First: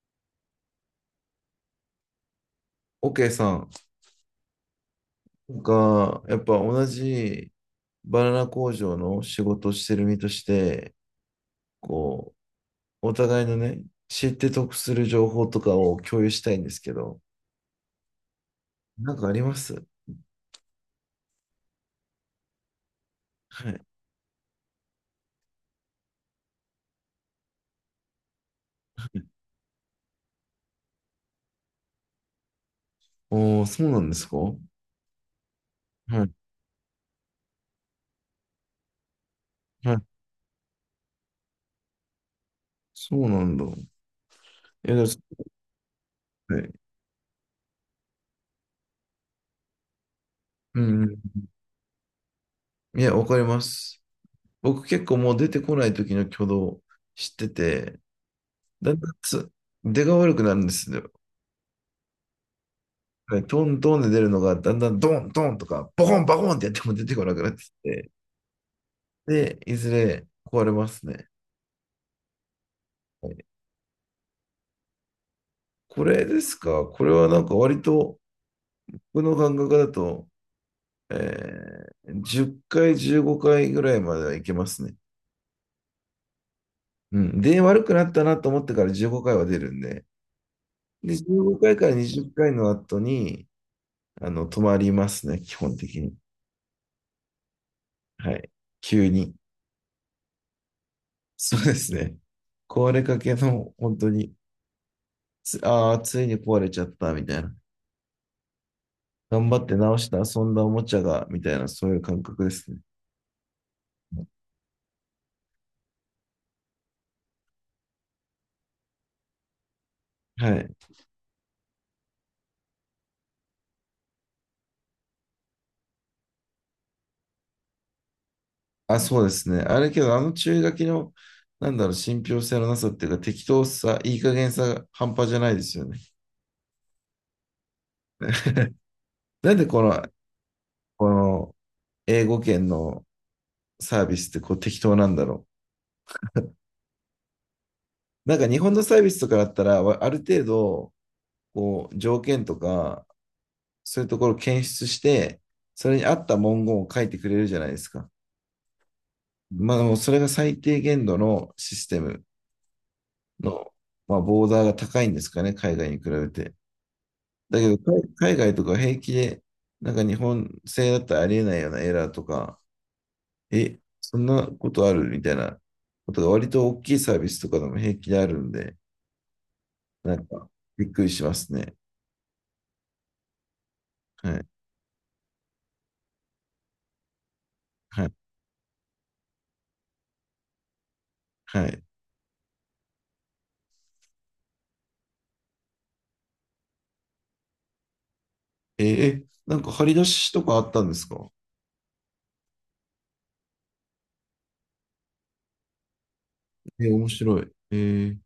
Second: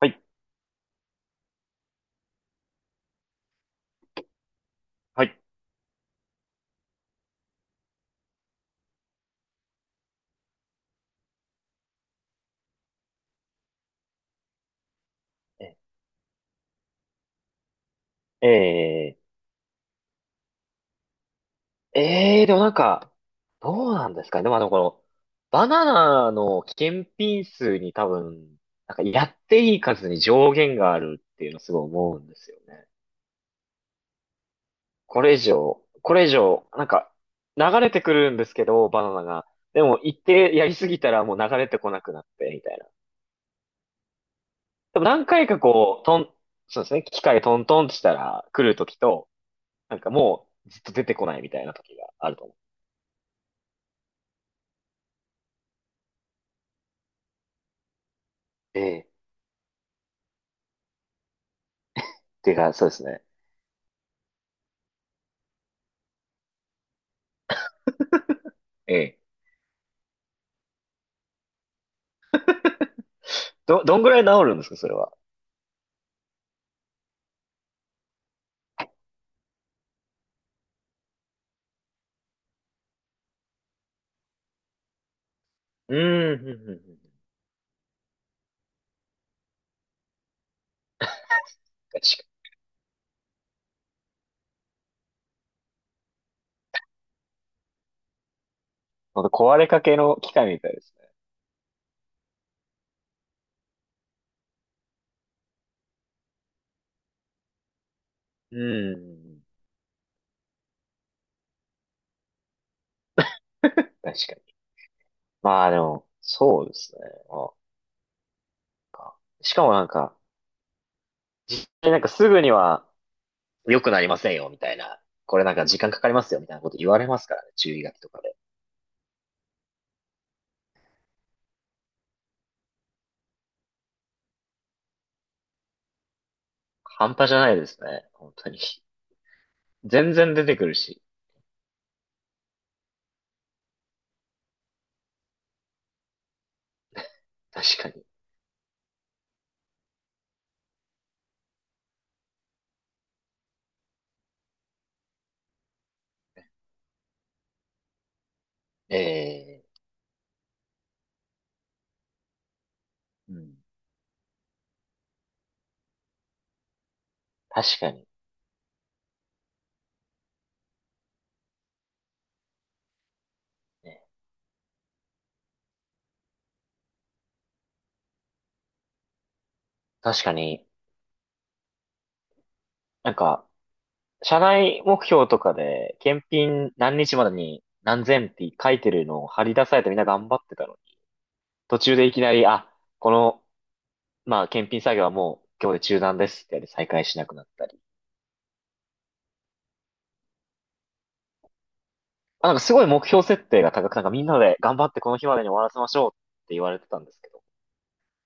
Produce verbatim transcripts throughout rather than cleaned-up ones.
はい。OK さんはい。が、やっぱ同じバナナ工場の仕事をしてる身として、こう、お互いのね、知って得する情報とかえを共有したいんですけど、なえんかあります？ーえーでもなんか、はい。どうなんですかね。でも、まあの、この、バナナの検品数に多分、なんかやっていい数に上限があるっていうのすごい思うんですよね。おー、そうなんですか？はこれ以上、これ以い、上、なんか、流れてくるんですけど、バナナが。ではも、い。一定やりすぎたらもう流れてこなくなって、みたいな。そうなんだ。いや、ででも、もそ何回かこう、トン、はい。そうですね、機械トントンってしたら来るときと、なんかもうずうっとん出てこなういん。みたいなときがあると思う。いや、わかります。僕結構もう出てこない時の挙動知ってて、だんえだんえ。つ出が悪くなるんですよ。ていうか、そうですね。はい、トントンで出るのが、だんだんドンドンとか、ボコンボコンってやっても出てこなくなってきて、ええ。で、いずれ壊れますね。はい。ど、どんぐらい治るんですか、それは。これですか？これはなんか割と、僕の感覚だと、えーじゅっかい、じゅうごかいぐらいまではいけますね。うん、うんうんうん。うん。で、悪くなったなと思ってからじゅうごかいは出るんで、で、じゅうごかいかいか確ら20かに。回の後に、あの、止まりますね、基本的に。はい。急ほんとに。壊れかけの機械みたいですね。そうですね。壊れかけの、本当に、つ、ああ、ついに壊れちゃったみたいな。うん、うん。頑張って直して遊んだおもちゃが、みたいな、そういう感覚ですね。確かに。まあでも、そうですね。まあ、しかもなんか、はい。え、なんかすぐには良くなりませんよ、みたいな。これなんか時間かかりますよ、みたいなこと言われますからね、注意書きとかで。あ、そうですね。あれけど、あの注意書きの、なんだろう、信憑性のなさっていうか、適当さ、いい加減さが半端じゃないですよね。半端じゃないですね、本当に。なんでこの、全然出てくるし。この英語圏のサービスってこう適当なんだろ確かに。う。なんか日本のサービスとかだったら、わある程度、こう、条件とか、そういうところを検出して、それに合った文言を書いてくれるじゃないですか。えまあ、え、でもそれが最低限度のシステムうん。の、まあ、ボーダーが高いんですかね、海外に比べて。だけど、確かに。海海外とか平気で、なんか日本製だったらありえないようなエラーとか、え、ね。そんなことあるみたいなことが割と大きいサービスとかでも平気であるんで、な確んかかに、びっくりしますね。なんか、は社い、内目標とかで、検品何日までに何はい、千って書いてるのを貼り出されて、みんな頑張ってたのに、は途い。中でいきなり、あ、この、まあ、検品作業はもう今日で中断ですってやって再開しなくなったり。えーえなんか張り出しとかあったんですか？まあ、なんかすごい目標設定が高く、なんかみんなで頑張ってこの日までに終わらせましょうって言われえてーたん面ですけ白ど。い。えー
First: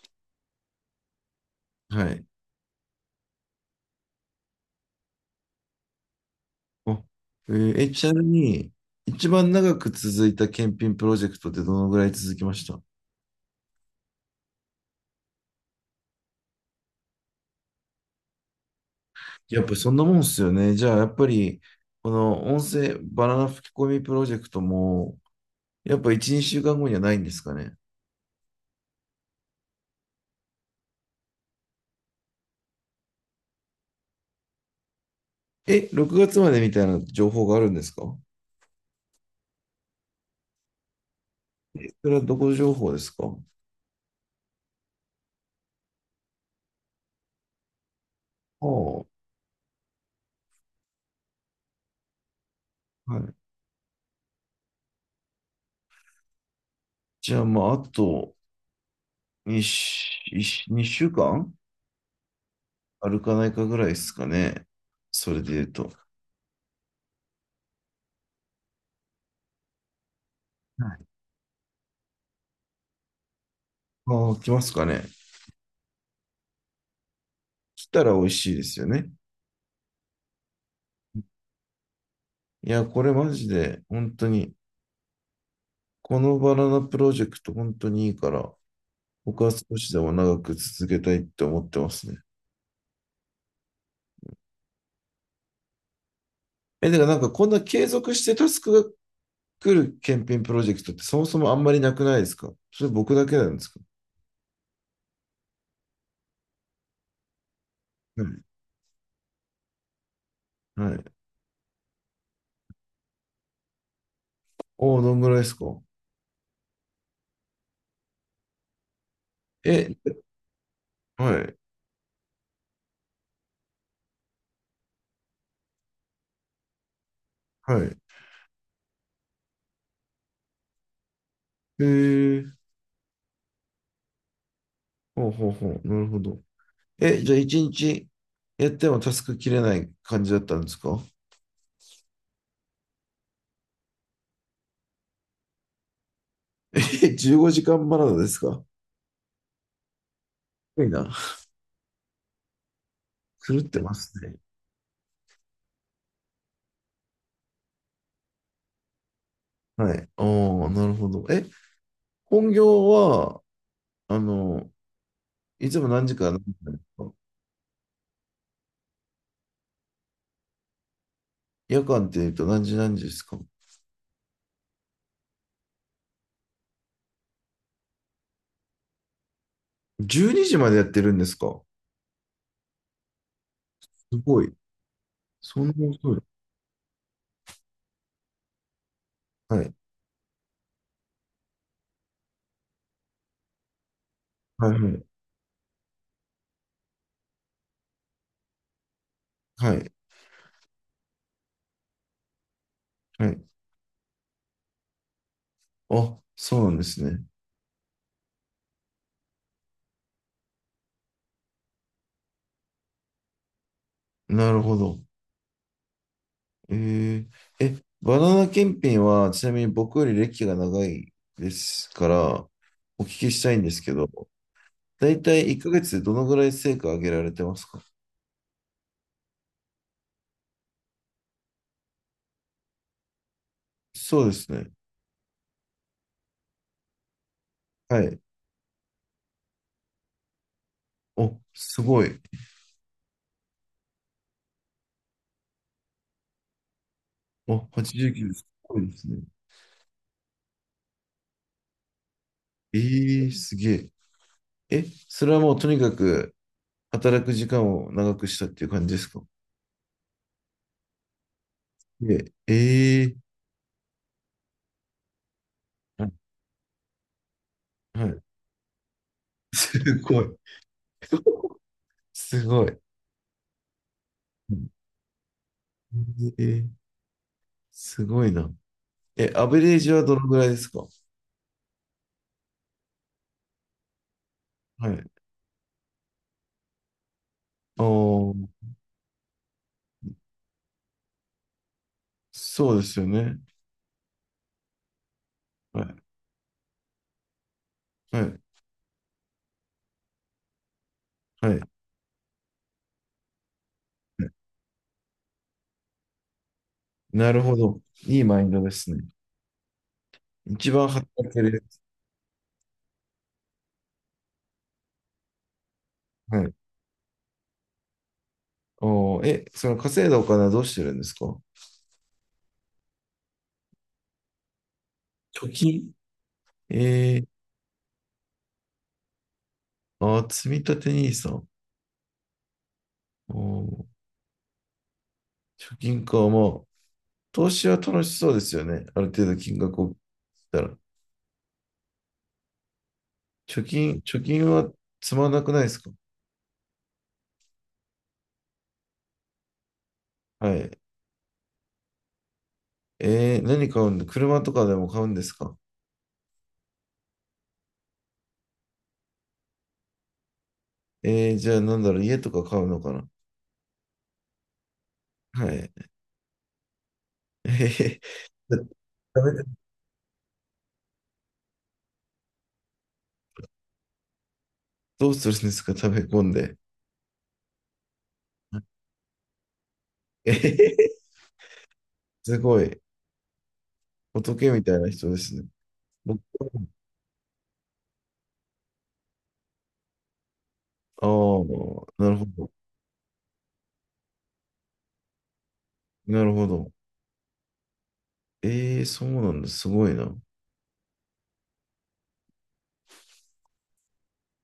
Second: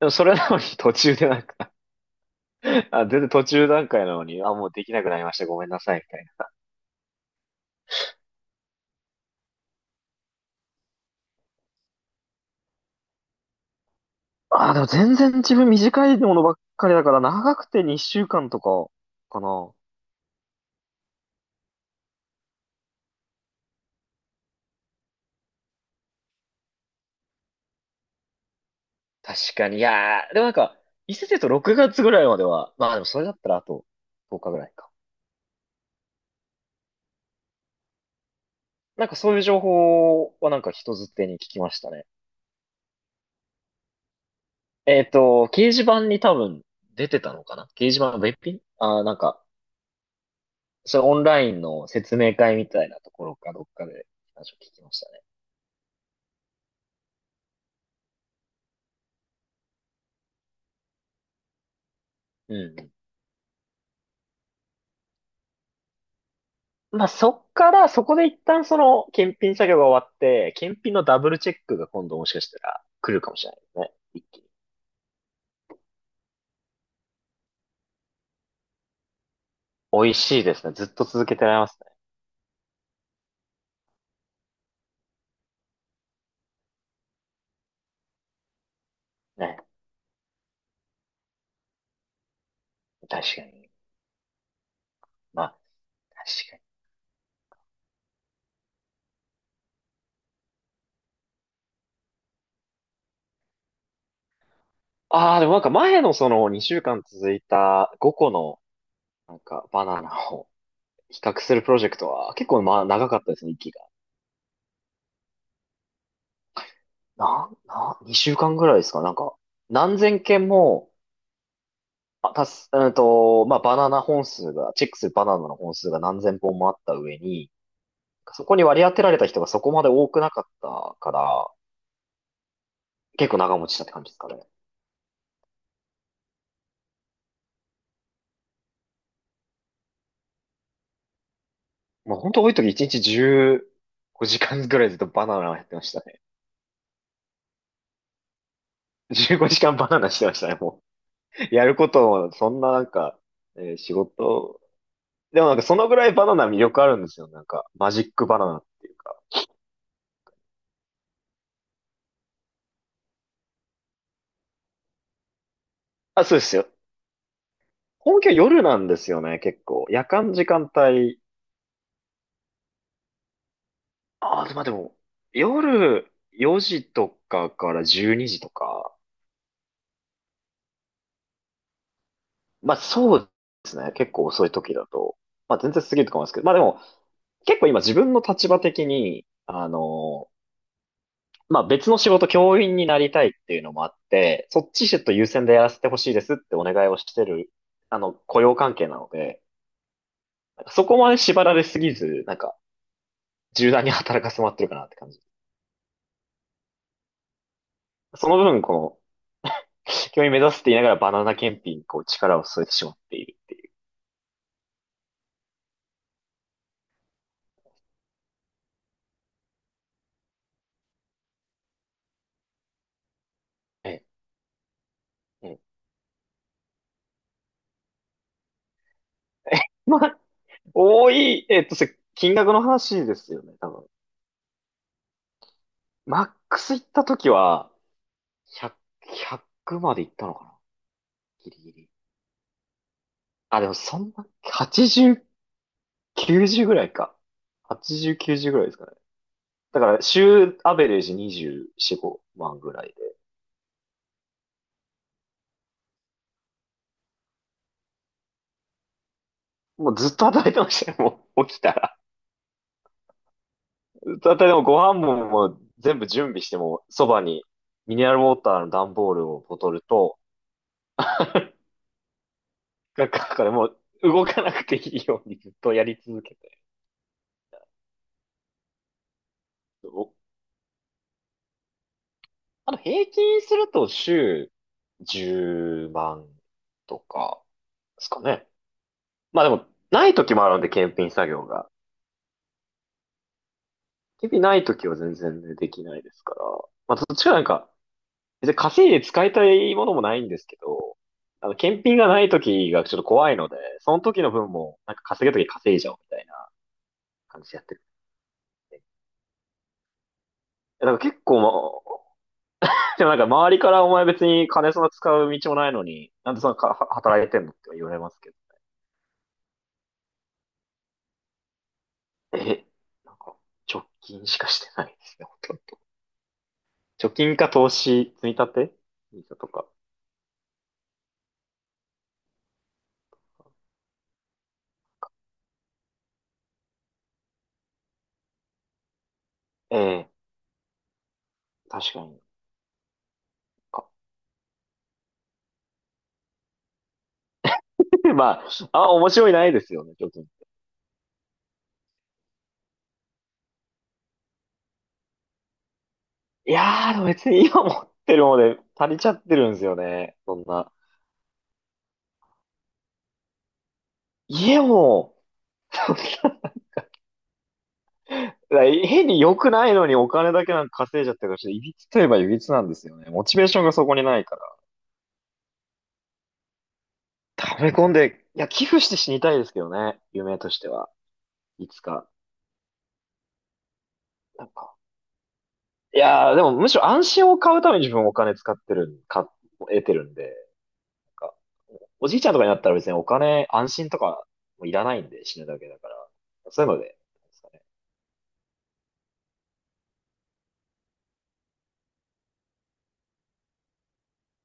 でも、それなのに 途中でなんか はい。あ、全然途中段階なのに、あ、もうできなくなりました。ごめんなさい、みたいな。あえーえ、ちなみに、一番長く続いた検品プロジェクトってどのぐらい続きました？あ、でも全然自分短いものばっかりだから、長くてにしゅうかんとかかやっぱな。りそんなもんっすよね。じゃあ、やっぱり、この音声バナナ吹き込みプロジェクトも、やっぱいち、にしゅうかんごにはないんですかね。確かに。いやー、でもなんか、伊勢とろくがつぐらいまでは、まあでもそれだったらあととおかぐらいか。え、ろくがつまでみたいな情報があるんですか？なんかそういう情報はなんか人づてに聞きましたね。それはどこ情報ですか？えっと、掲示板に多分出てたのかな。掲示板の別品ああ、あー、はなんか、それオンラインの説明会みたいなとこい。ろかどっかで話を聞きましたね。じゃあ、まあ、あとに、週間うん。歩かんあるかないかぐらいですかね。それで言うと。まあそっから、そこで一旦その検品作業が終わって、検品のダブルチェックが今度もしかしたら来るかもしれないですね。一ああ、気に。来ますかね。来たら美味しいですよね。美味しいですね。ずっと続けてられますいや、これマジで、本当に、このバナナプロジェクト本当にいいから、僕ね。はね。少しでも長く続けたいって思ってますね。確かに。まあ、確かに。え、てかなんかこんな継続してタスクが来る検品プロジェクトってそもそもあんまりなくないですか？それ僕だけなんですか？ああ、でもなんか前のそのにしゅうかん続いた5は個い。のなんかバナナを はい。比較するプロジェクトは結構まあ長かったですね、息が。おお、どんぐらいですか？な、な、にしゅうかんぐらいですかなんか、え、何千件も、はい。あ、たす、うんと、まあバナナ本数が、チェックするバナナの本数が何千本もあった上に、はい。そこに割り当てられた人がそこまで多くなかったから、へえ、結構長持ちしたって感じですかね。ほうほうほう。なるほど。え、じゃあ一日やってもタスク切れない感じだったんですか？まあ本当多い時いちにちじゅうごじかんぐらいずっとバナナをやってましたね。え、じゅうごじかんバナナですか？す じゅうごじかんバナナしてましたね、もごいな。う。やることも、そんななんか、狂っえーてま仕すね。事、でもなんかそのぐらいバナナ魅力あるんですよ、なんか。マジックバナナっていうか。はい。ああ、なるほど。え、本業は、あの、いつも何時あ、からそう何で時すよ。なんですか？本気は夜なんですよね、結構。夜間時間帯。夜間って言うと何時何時ですか？ ああ、まあでも、夜よじとかからじゅうにじとか。じゅうに 時までやってるんですか？まあそうですね、結す構ご遅いい。時だと。まあそんな全然過ぎる遅とい。思いますけど。まあでも、結構今自分の立場的に、はあい。のまあ別の仕事、教員になりたいっていうのもあって、そっはちちょっい。と優先でやらせてほしいですってお願いをしてる、あの、雇用関係なので、はい。なんかそこまで縛られすぎず、なんか、はい。柔軟に働かせてもらってるかなって感じ。あ、そうなんですね。その分、この、教員目指すって言いながらバナナ検品にこう力を添えてしまっている。なるほど。えー、え、バナナ検品は、ちなみに僕より歴が長いですから、お聞きしたいんですけえど、だいたえ、い1えヶ月でどのぐらい成果上げられてますか？え。まあ、多い、えっと、それ金額の話ですよね、多分。そうですね。マックス行った時は、はい。ひゃく、ひゃくまで行ったのかな、お、ギリギすリ。ごい。あ、でもそんな、はちじゅう きゅうじゅうぐらいか。お、はちじゅう、はちじゅうきゅうです。すきゅうじゅうぐらいですごいかね。ですね。だから、週アベレージにじゅうよん、ごまんぐらいで。ええ、すげえ。え、それはもうとにかく働く時間を長くしたっていう感じですか？もうずっと働いてましたよ、もう起きたら。で、ええ、ずっと働いても、ご飯ももう全は部い、準備しても、そばにミネはラルい。ウォーターの段ボールをボトルすと、ごい。すごい。なんか、だからもう動かなうくん、ていいようにずっとやり続えけて。ー、すごいな。え、アベレージはおどのぐらいですか？あの、平均すると週はい。じゅうまんとかですかおー、ね。まあでも、ない時もあるんで、検品作業が。そうですよね。日々ない時は全然ね、ではきい。ないですから。まあ、どっちかなんか、はい。別に稼いで使いたいものもないんですけど、あはの、い。検品がない時がちょっと怖いので、その時の分も、なんか稼げる時稼いじゃおうみたいななる感じほでやってど。るいいマインドんでで。いすね。一や番だか働ら結構、けまる。あ、でもなんか周りからお前別に金そんな使う道もないのに、なんではそんい。なかは働いてんのって言われますけど。おー、え、その稼いだお金はどうしてるんですか？え、なんか、貯金しかしてないですね、ほ貯とんど。金。貯えー、金か投資、積み立てとか。あー、積み立て n i s おー、貯金か。まあ、投資は楽しそうですよね。ある程度金え額を切っえ。たら。確かに。貯あ 金、貯金はつまんなくないですか？ まあ、あ、面白いないですよね、ちょっと。いはい。えー、何買うんだ、車とかでも買うんですか？やー、でも別に今持ってるもので足りちゃってるんですよね。そんな。えー、じゃあなんだろう、家とか買うのかな？家も、はい。そんえへへ。なだ変に良食くべないのにお金だけなんか稼いじゃってるから、ちょっといびつといえばいびつなんですよね。モチベーションがそこにないから。どうするんですか、食べ込んで。溜め込んで、いや、寄付して死にたいですけどね。えへ夢としては。へ。いつか。すごい。なん仏みたか。いな人ですね。い僕やー、でもむしろ安心を買うために自分お金使ってるん、か、得てるんで。ああ、か、おなるじいほちゃんとかにど。なったら別にお金、安心とかもいらないんで、死ぬだけだから、なるほそういど。うので、なんですかね。ええ、そうなんだ。すごいな。